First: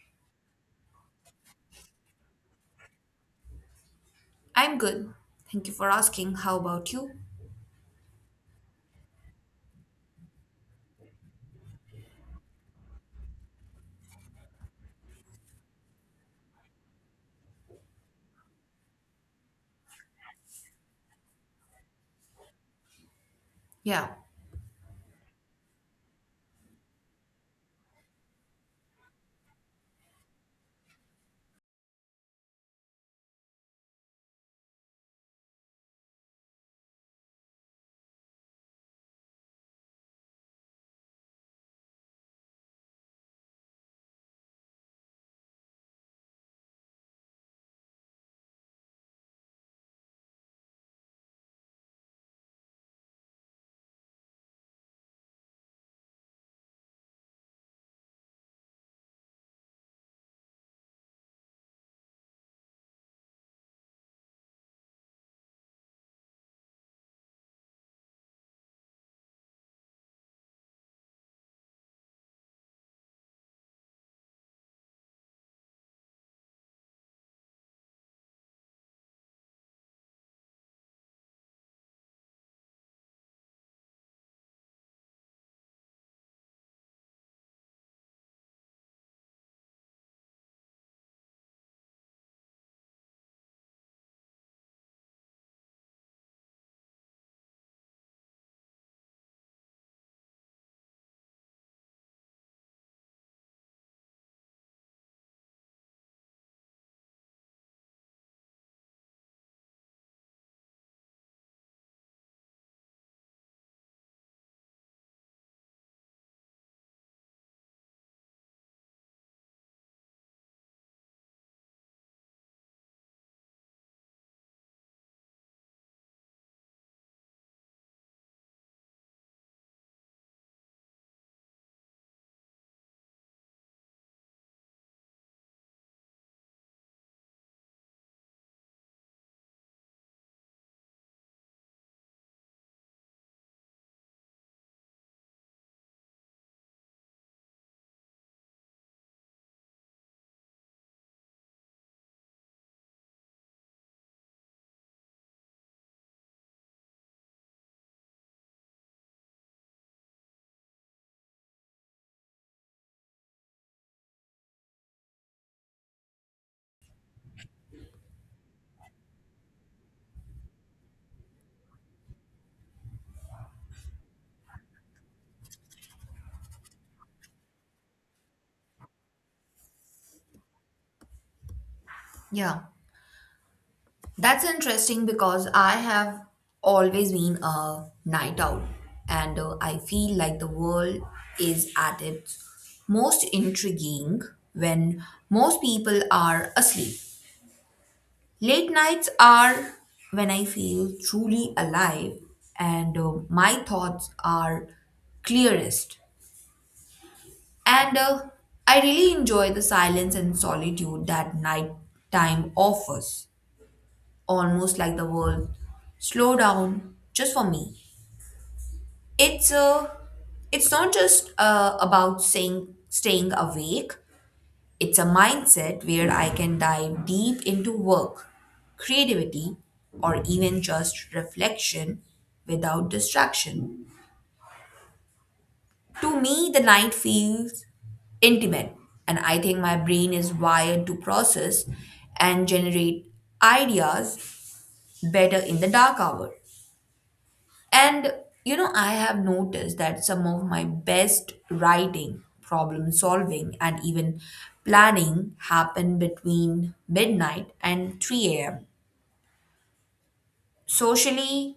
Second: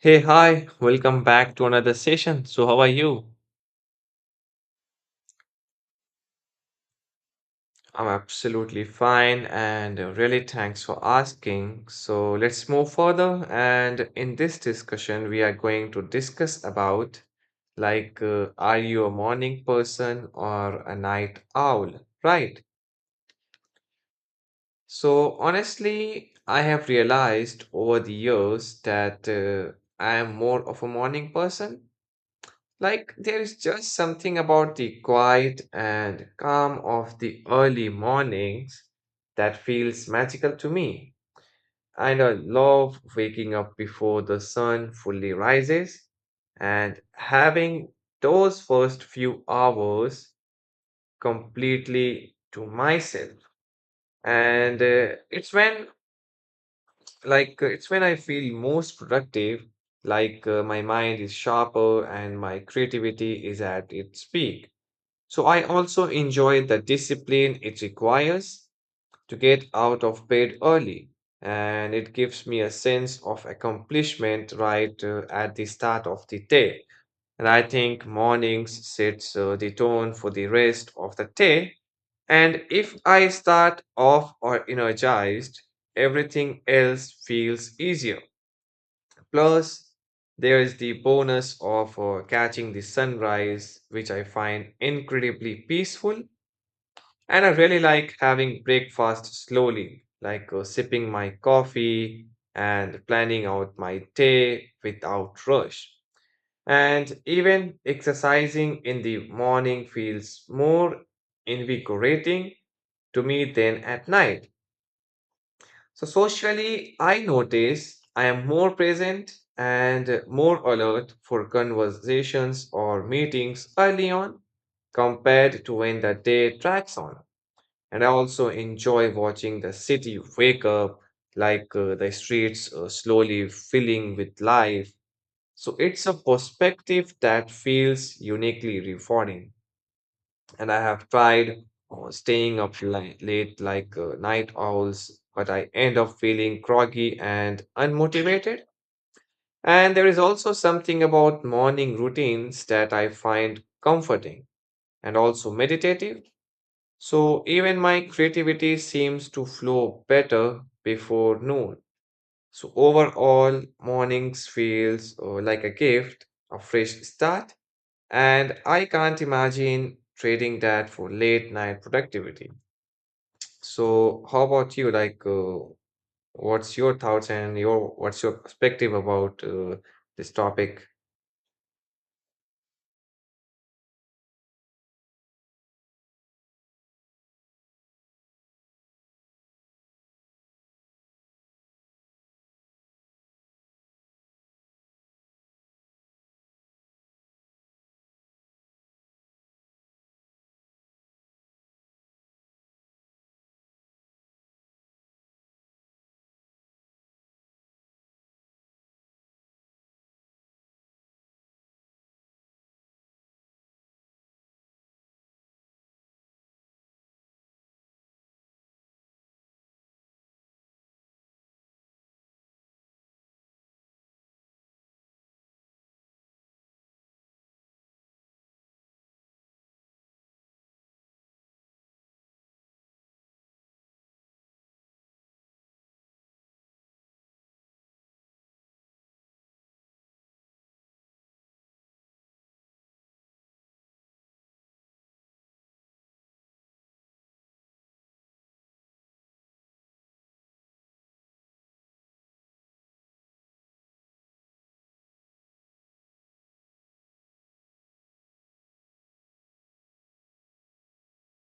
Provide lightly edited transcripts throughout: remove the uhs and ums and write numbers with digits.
Hey, hi, welcome back to another session. So, how are you? I'm good. Thank you for asking. How about you? I'm absolutely fine and really thanks for asking. So, let's move further. And in this discussion, we are going to discuss about are you a morning person or a night owl? Right. Yeah, So, honestly, I have realized over the years that I am more of a morning person. Like, there is just something about the quiet and calm of the early mornings that feels magical to me. And I love waking up before the sun fully rises and having those first few hours completely to myself. And it's when I feel most productive, my mind is sharper and my creativity is at its peak. So I also enjoy the discipline it requires to get out of bed early, and it gives me a sense of accomplishment right at the start of the day. And I think mornings sets the tone for the rest of the day. And if I start off or energized, everything else feels easier. Plus, there is the bonus of catching the sunrise, which I find incredibly peaceful, and I really like having breakfast slowly, like sipping my coffee and planning out my day without rush. And even exercising in the morning feels more invigorating to me than at night. So, socially, I notice I am more present and more alert for conversations or meetings early on compared to when the day drags on. And I also enjoy watching the city wake up, like the streets slowly filling with life. So it's a perspective that feels uniquely rewarding. And I have tried staying up late like night owls, but I end up feeling groggy and unmotivated. And there is also something about morning routines that I find comforting and also meditative, so even my creativity seems to flow better before noon. So overall, mornings feels like a gift, a fresh start, and I can't imagine trading that for late night productivity. So how about you? Like, what's your thoughts and your what's your perspective about this topic? yeah. That's interesting because I have always been a night owl, and I feel like the world is at its most intriguing when most people are asleep. Late nights are when I feel truly alive, and my thoughts are clearest. And I really enjoy the silence and solitude that nighttime offers, almost like the world slow down just for me. It's uh, it's not just about saying staying awake. It's a mindset where I can dive deep into work, creativity, or even just reflection without distraction. To me, the night feels intimate, and I think my brain is wired to process and generate ideas better in the dark hour. And you know, I have noticed that some of my best writing, problem solving, and even planning happen between midnight and 3 a.m. Socially,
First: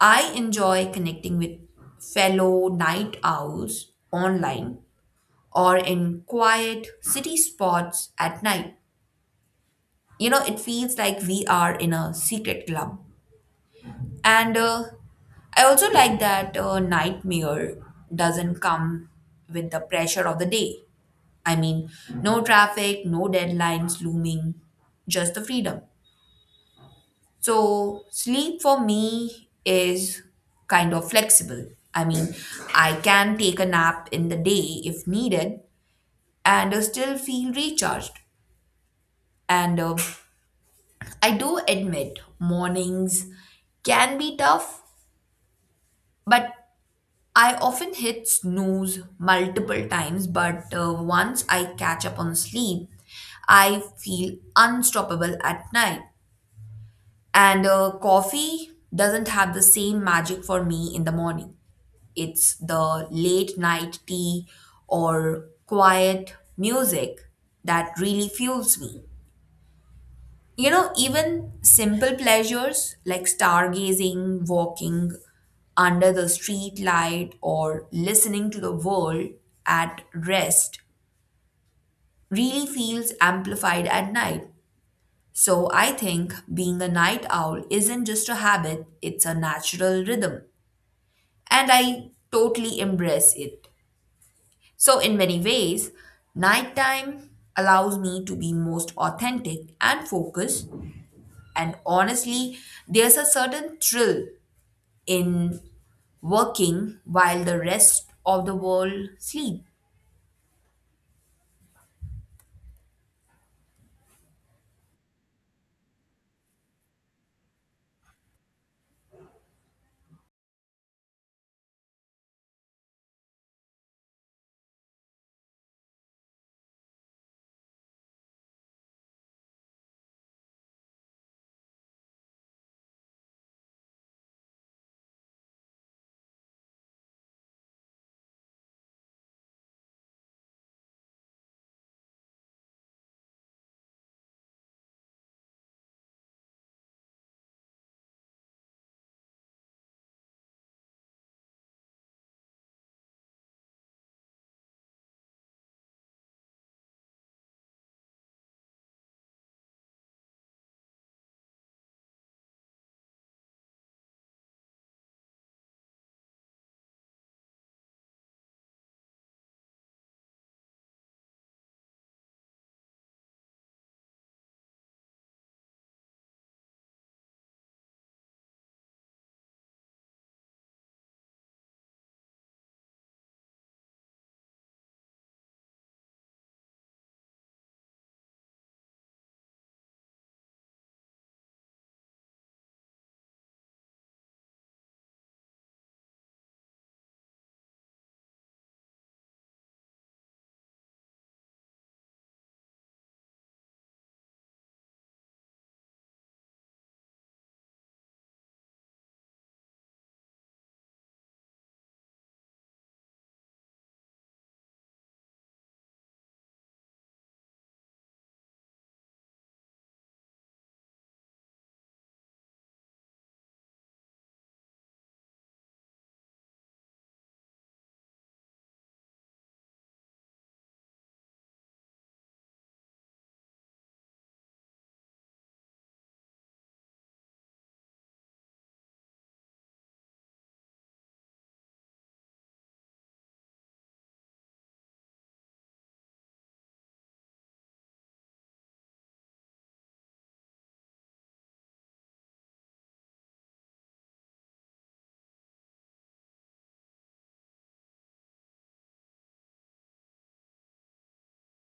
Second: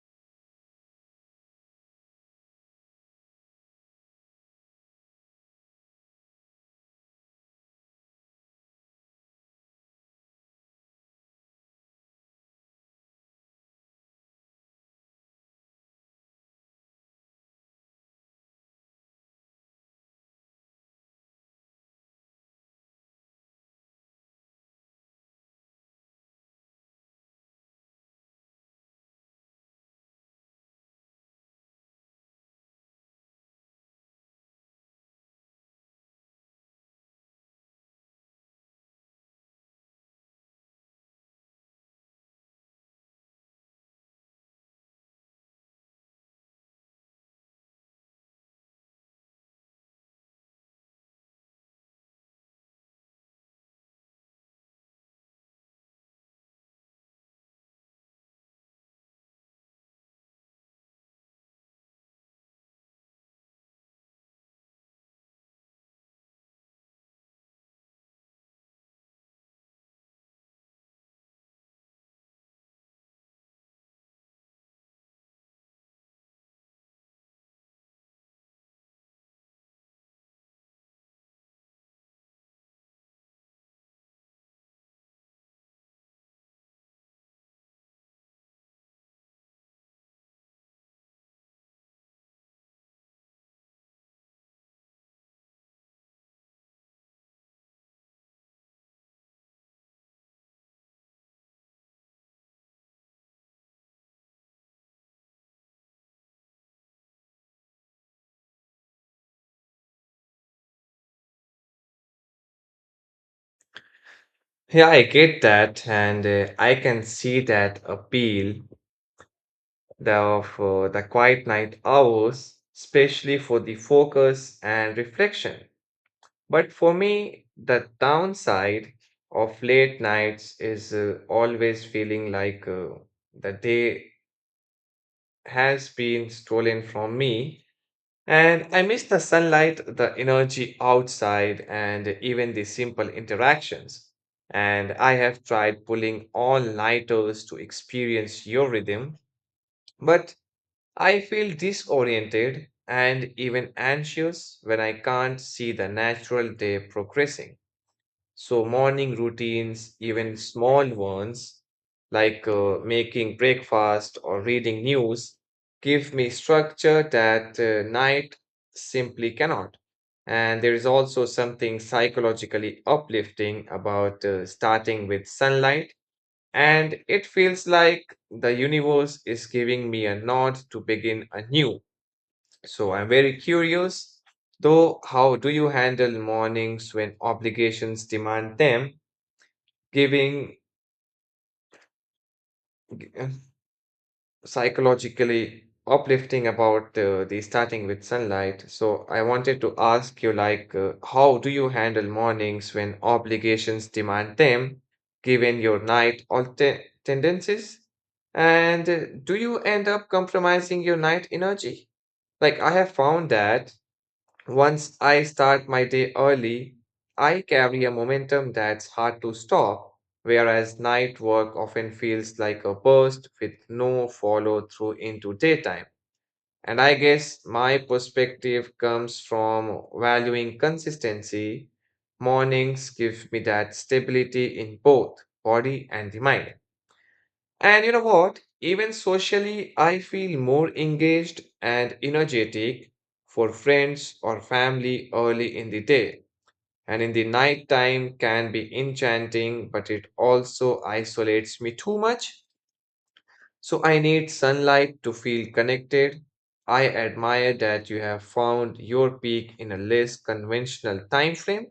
I enjoy connecting with fellow night owls online or in quiet city spots at night. You know, it feels like we are in a secret club. And I also like that nightmare doesn't come with the pressure of the day. I mean, no traffic, no deadlines looming, just the freedom. So, sleep for me is kind of flexible. I mean, I can take a nap in the day if needed, and still feel recharged. And I do admit mornings can be tough, but I often hit snooze multiple times. But once I catch up on sleep, I feel unstoppable at night. And Coffee doesn't have the same magic for me in the morning. It's the late night tea or quiet music that really fuels me. You know, even simple pleasures like stargazing, walking under the street light, or listening to the world at rest really feels amplified at night. So I think being a night owl isn't just a habit, it's a natural rhythm. And I totally embrace it. So, in many ways, nighttime allows me to be most authentic and focused. And honestly, there's a certain thrill in working while the rest of the world sleep. Yeah, I get that, and I can see that appeal, the quiet night hours, especially for the focus and reflection. But for me, the downside of late nights is always feeling like the day has been stolen from me. And I miss the sunlight, the energy outside, and even the simple interactions. And I have tried pulling all nighters to experience your rhythm, but I feel disoriented and even anxious when I can't see the natural day progressing. So, morning routines, even small ones like making breakfast or reading news, give me structure that night simply cannot. And there is also something psychologically uplifting about starting with sunlight, and it feels like the universe is giving me a nod to begin anew. So I'm very curious, though, how do you handle mornings when obligations demand them, giving psychologically uplifting about the starting with sunlight. So I wanted to ask you like how do you handle mornings when obligations demand them given your tendencies? And do you end up compromising your night energy? Like I have found that once I start my day early, I carry a momentum that's hard to stop, whereas night work often feels like a burst with no follow through into daytime. And I guess my perspective comes from valuing consistency. Mornings give me that stability in both body and the mind. And you know what? Even socially, I feel more engaged and energetic for friends or family early in the day. And in the night time can be enchanting, but it also isolates me too much. So I need sunlight to feel connected. I admire that you have found your peak in a less conventional time frame,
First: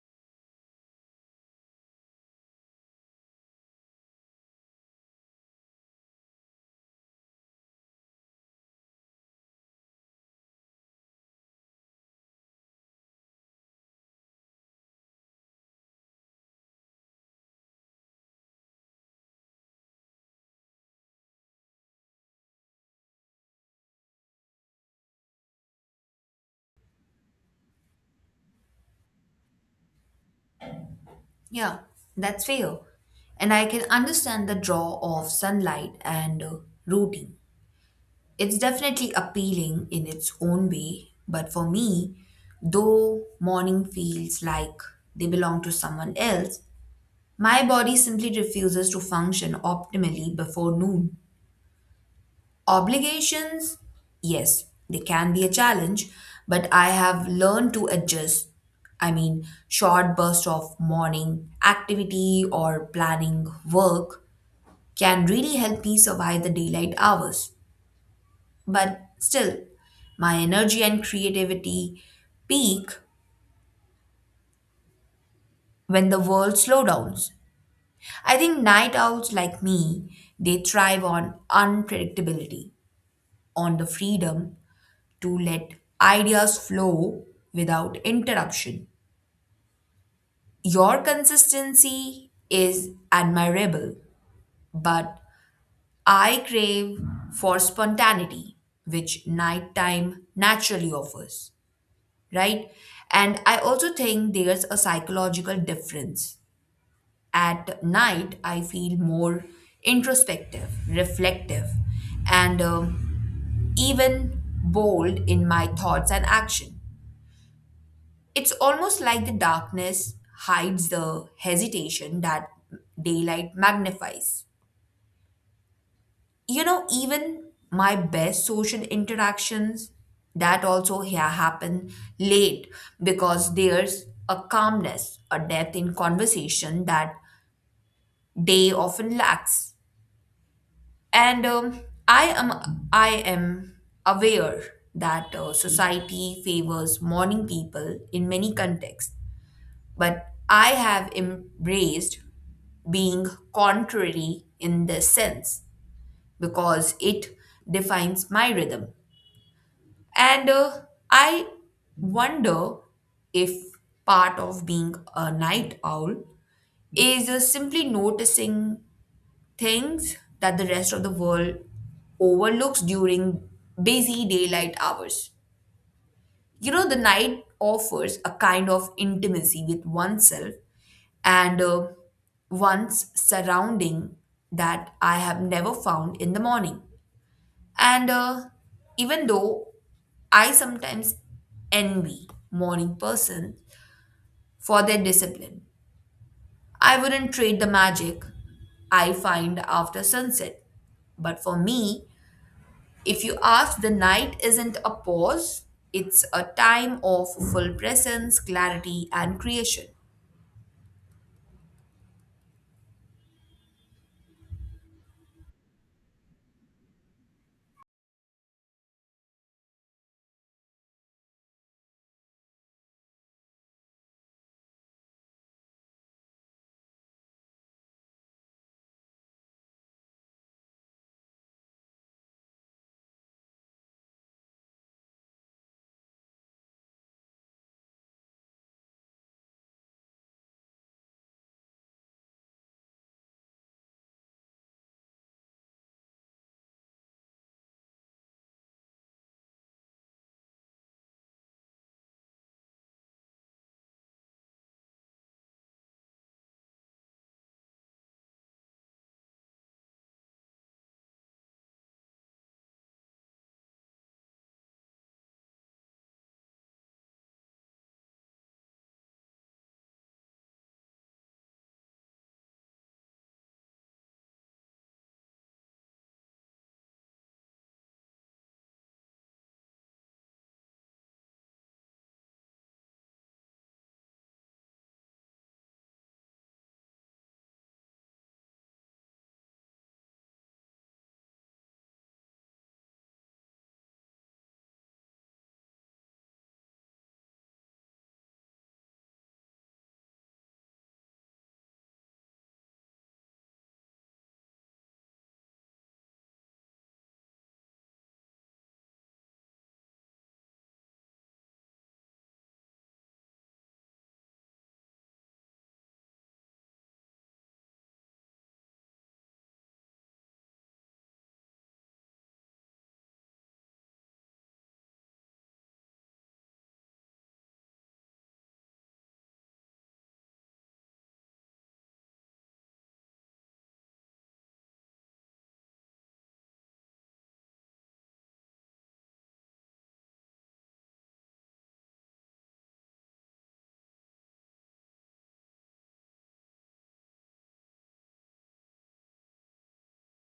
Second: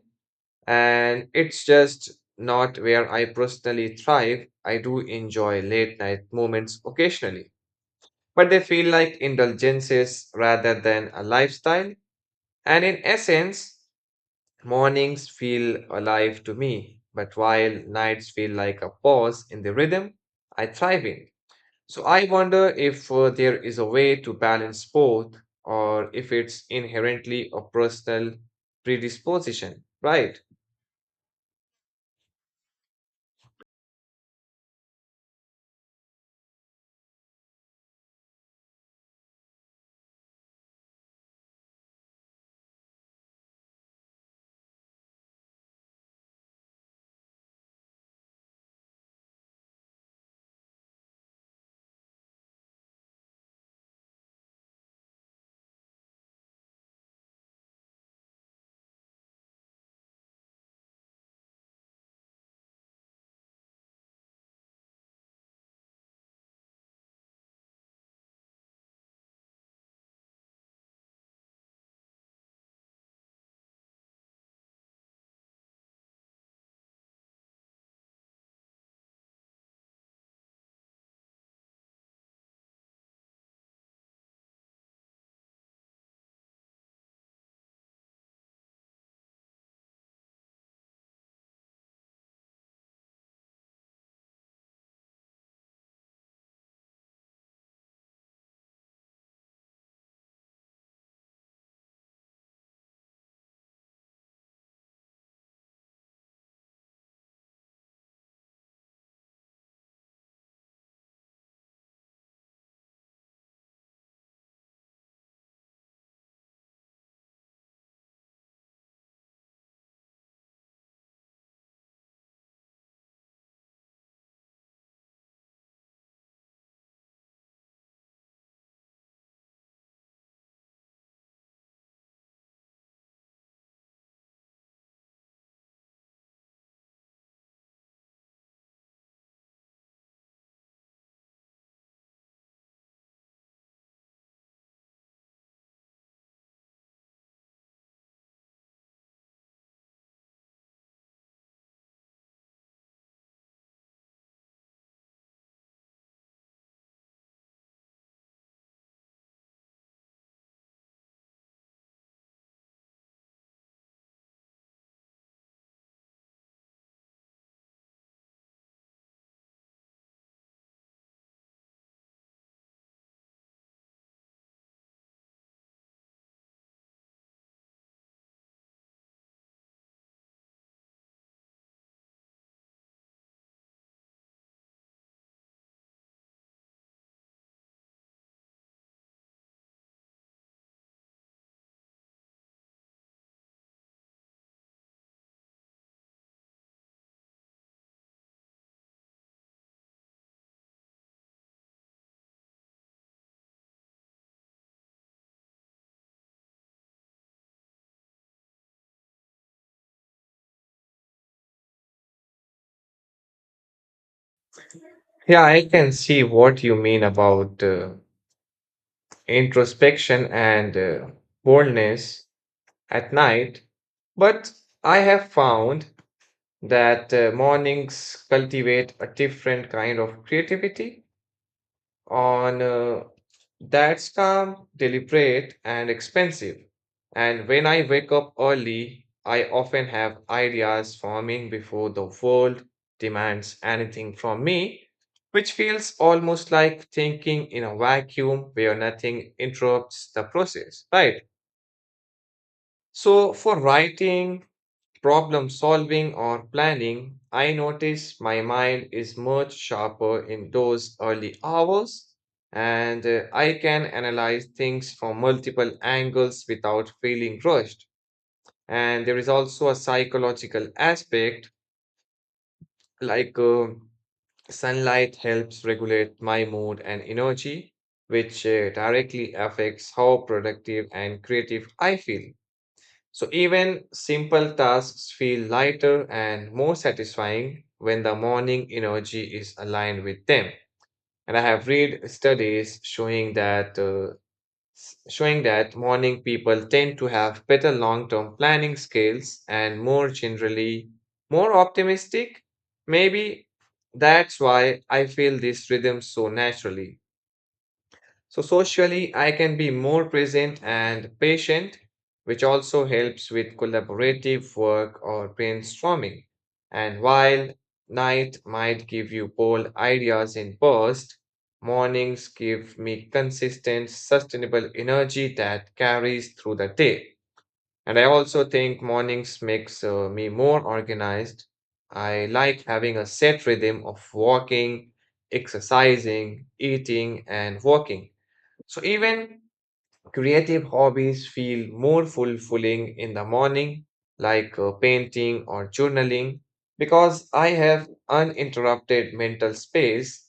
and it's just not where I personally thrive. I do enjoy late night moments occasionally, but they feel like indulgences rather than a lifestyle. And in essence, mornings feel alive to me, but while nights feel like a pause in the rhythm I thrive in. So I wonder if there is a way to balance both, or if it's inherently a personal predisposition, right? Yeah, that's fair. And I can understand the draw of sunlight and routine. It's definitely appealing in its own way, but for me, though morning feels like they belong to someone else, my body simply refuses to function optimally before noon. Obligations, yes, they can be a challenge, but I have learned to adjust. I mean, short bursts of morning activity or planning work can really help me survive the daylight hours. But still, my energy and creativity peak when the world slow downs. I think night owls like me, they thrive on unpredictability, on the freedom to let ideas flow without interruption. Your consistency is admirable, but I crave for spontaneity, which nighttime naturally offers, right? And I also think there's a psychological difference. At night, I feel more introspective, reflective, and even bold in my thoughts and action. It's almost like the darkness hides the hesitation that daylight magnifies. You know, even my best social interactions happen late because there's a calmness, a depth in conversation that day often lacks. And I am I am aware that society favors morning people in many contexts, but I have embraced being contrary in this sense because it defines my rhythm. And I wonder if part of being a night owl is simply noticing things that the rest of the world overlooks during busy daylight hours. You know, the night offers a kind of intimacy with oneself and once surrounding that I have never found in the morning. And Even though I sometimes envy morning person for their discipline, I wouldn't trade the magic I find after sunset. But for me, if you ask, the night isn't a pause, it's a time of full presence, clarity, and creation. Yeah, I can see what you mean about introspection and boldness at night. But I have found that mornings cultivate a different kind of creativity on that's calm, deliberate, and expensive. And when I wake up early, I often have ideas forming before the world demands anything from me, which feels almost like thinking in a vacuum where nothing interrupts the process, right? So, for writing, problem solving or planning, I notice my mind is much sharper in those early hours, and I can analyze things from multiple angles without feeling rushed. And there is also a psychological aspect like sunlight helps regulate my mood and energy, which directly affects how productive and creative I feel. So even simple tasks feel lighter and more satisfying when the morning energy is aligned with them. And I have read studies showing that showing that morning people tend to have better long-term planning skills and more generally more optimistic. Maybe that's why I feel this rhythm so naturally. So, socially, I can be more present and patient, which also helps with collaborative work or brainstorming. And while night might give you bold ideas in bursts, mornings give me consistent, sustainable energy that carries through the day. And I also think mornings makes me more organized. I like having a set rhythm of walking, exercising, eating, and working, so even creative hobbies feel more fulfilling in the morning, like painting or journaling, because I have uninterrupted mental space.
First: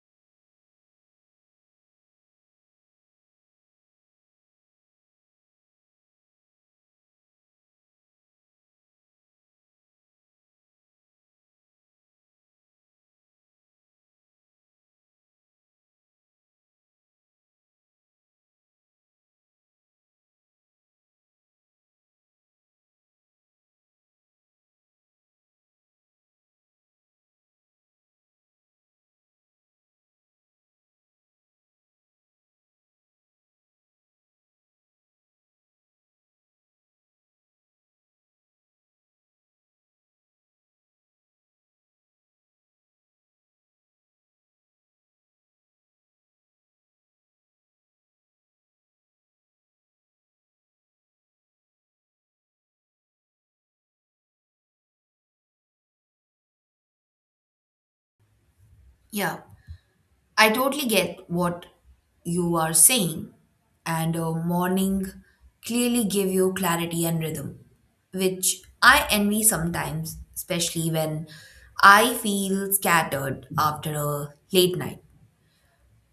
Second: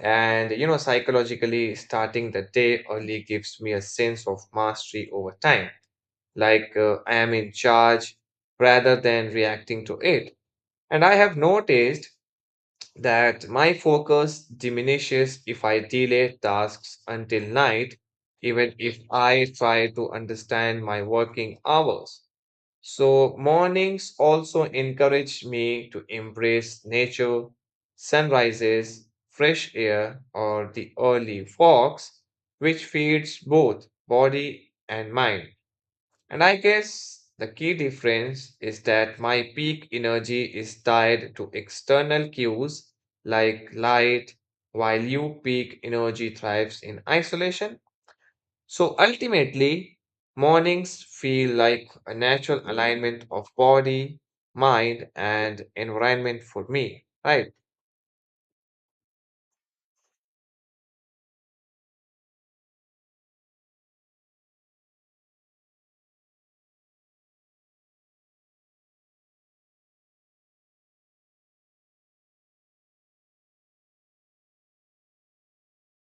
And you know, psychologically, starting the day early gives me a sense of mastery over time, like I am in charge rather than reacting to it. And I have noticed that my focus diminishes if I delay tasks until night, even if I try to understand my working hours. So, mornings also encourage me to embrace nature, sunrises, fresh air, or the early walks, which feeds both body and mind. And I guess the key difference is that my peak energy is tied to external cues like light, while you peak energy thrives in isolation. So ultimately, mornings feel like a natural alignment of body, mind, and environment for me, right? Yeah. I totally get what you are saying, and a morning clearly give you clarity and rhythm, which I envy sometimes, especially when I feel scattered after a late night.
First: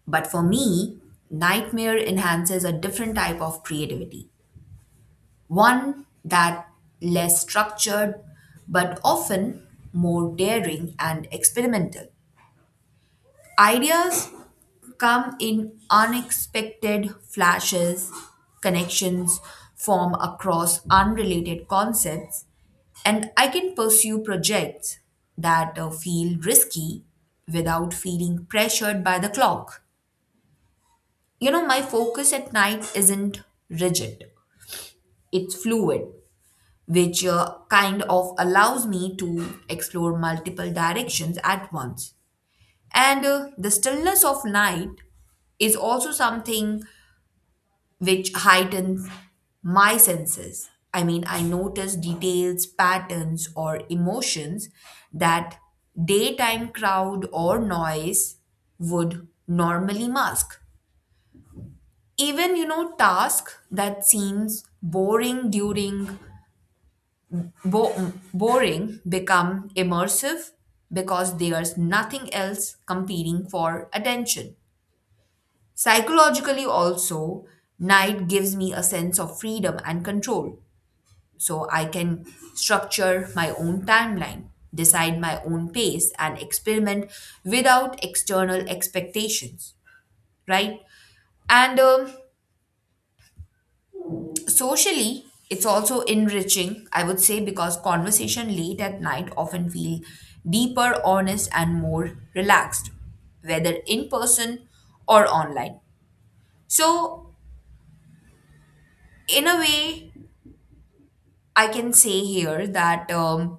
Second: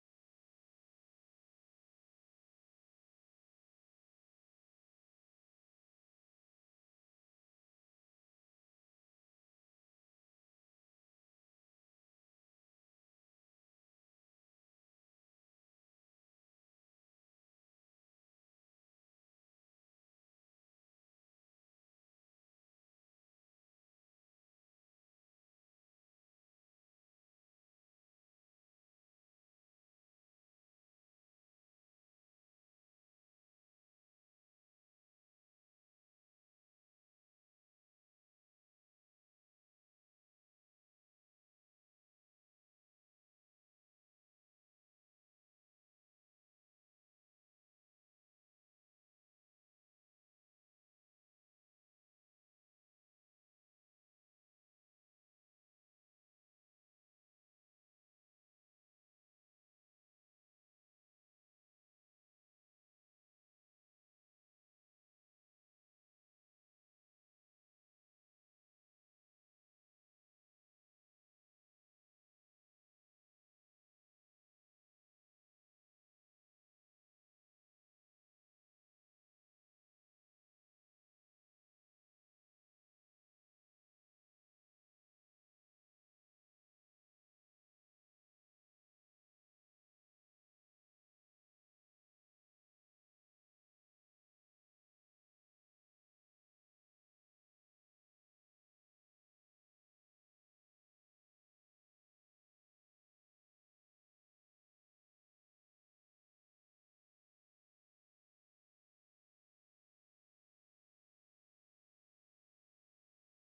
But for me, nightmare enhances a different type of creativity, one that less structured, but often more daring and experimental. Ideas come in unexpected flashes, connections form across unrelated concepts, and I can pursue projects that feel risky without feeling pressured by the clock. You know, my focus at night isn't rigid, it's fluid, which kind of allows me to explore multiple directions at once. And The stillness of night is also something which heightens my senses. I mean, I notice details, patterns, or emotions that daytime crowd or noise would normally mask. Even, you know, task that seems boring during boring become immersive because there's nothing else competing for attention. Psychologically, also, night gives me a sense of freedom and control. So I can structure my own timeline, decide my own pace, and experiment without external expectations, right? And Socially, it's also enriching, I would say, because conversation late at night often feel deeper, honest, and more relaxed, whether in person or online. So, in a way, I can say here that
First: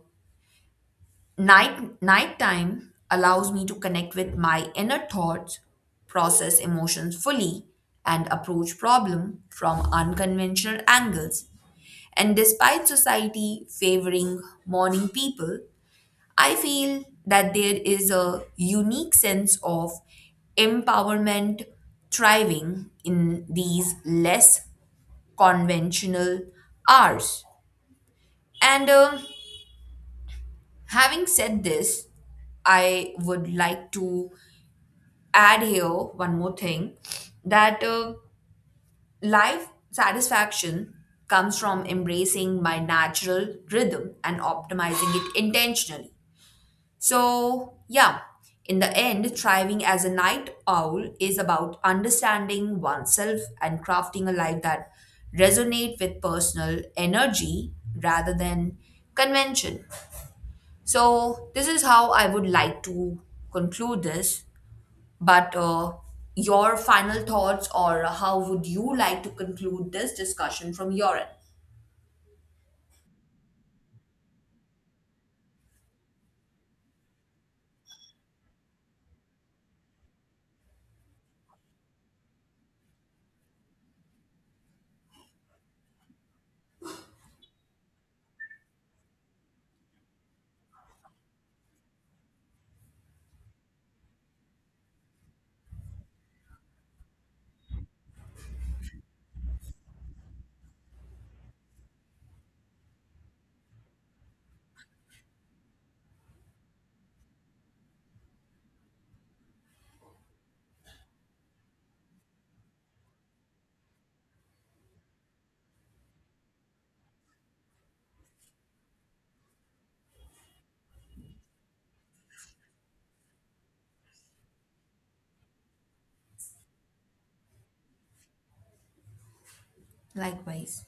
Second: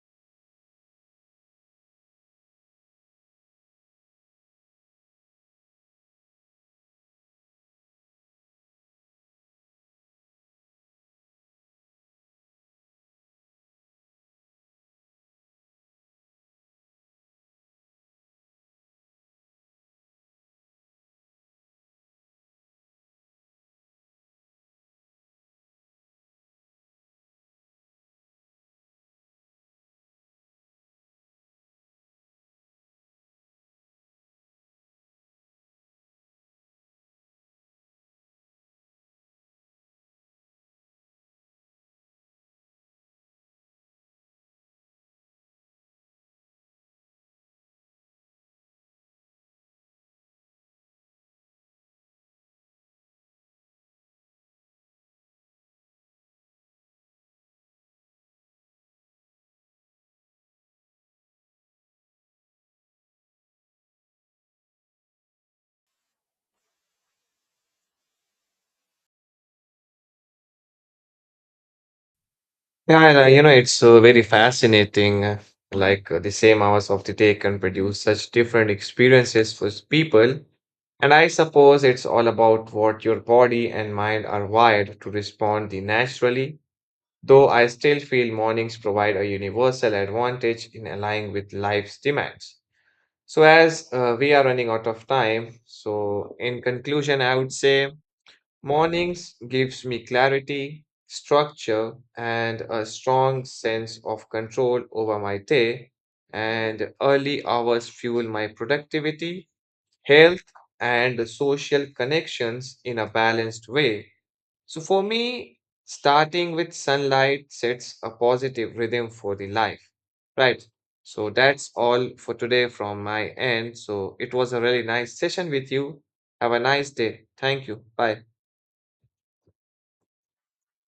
nighttime allows me to connect with my inner thoughts, process emotions fully, and approach problem from unconventional angles. And despite society favoring morning people, I feel that there is a unique sense of empowerment thriving in these less conventional hours. And Having said this, I would like to add here one more thing that life satisfaction comes from embracing my natural rhythm and optimizing it intentionally. So, yeah, in the end, thriving as a night owl is about understanding oneself and crafting a life that resonate with personal energy rather than convention. So, this is how I would like to conclude this. But your final thoughts, or how would you like to conclude this discussion from your end? Yeah, and, you know, it's very fascinating. The same hours of the day can produce such different experiences for people. And I suppose it's all about what your body and mind are wired to respond the naturally, though I still feel mornings provide a universal advantage in aligning with life's demands. So as we are running out of time, so in conclusion, I would say mornings gives me clarity, structure, and a strong sense of control over my day, and early hours fuel my productivity, health, and social connections in a balanced way. So for me, starting with sunlight sets a positive rhythm for the life. Right. So that's all for today from my end. So it was a really nice session with you. Have a nice day. Thank you. Bye. Likewise.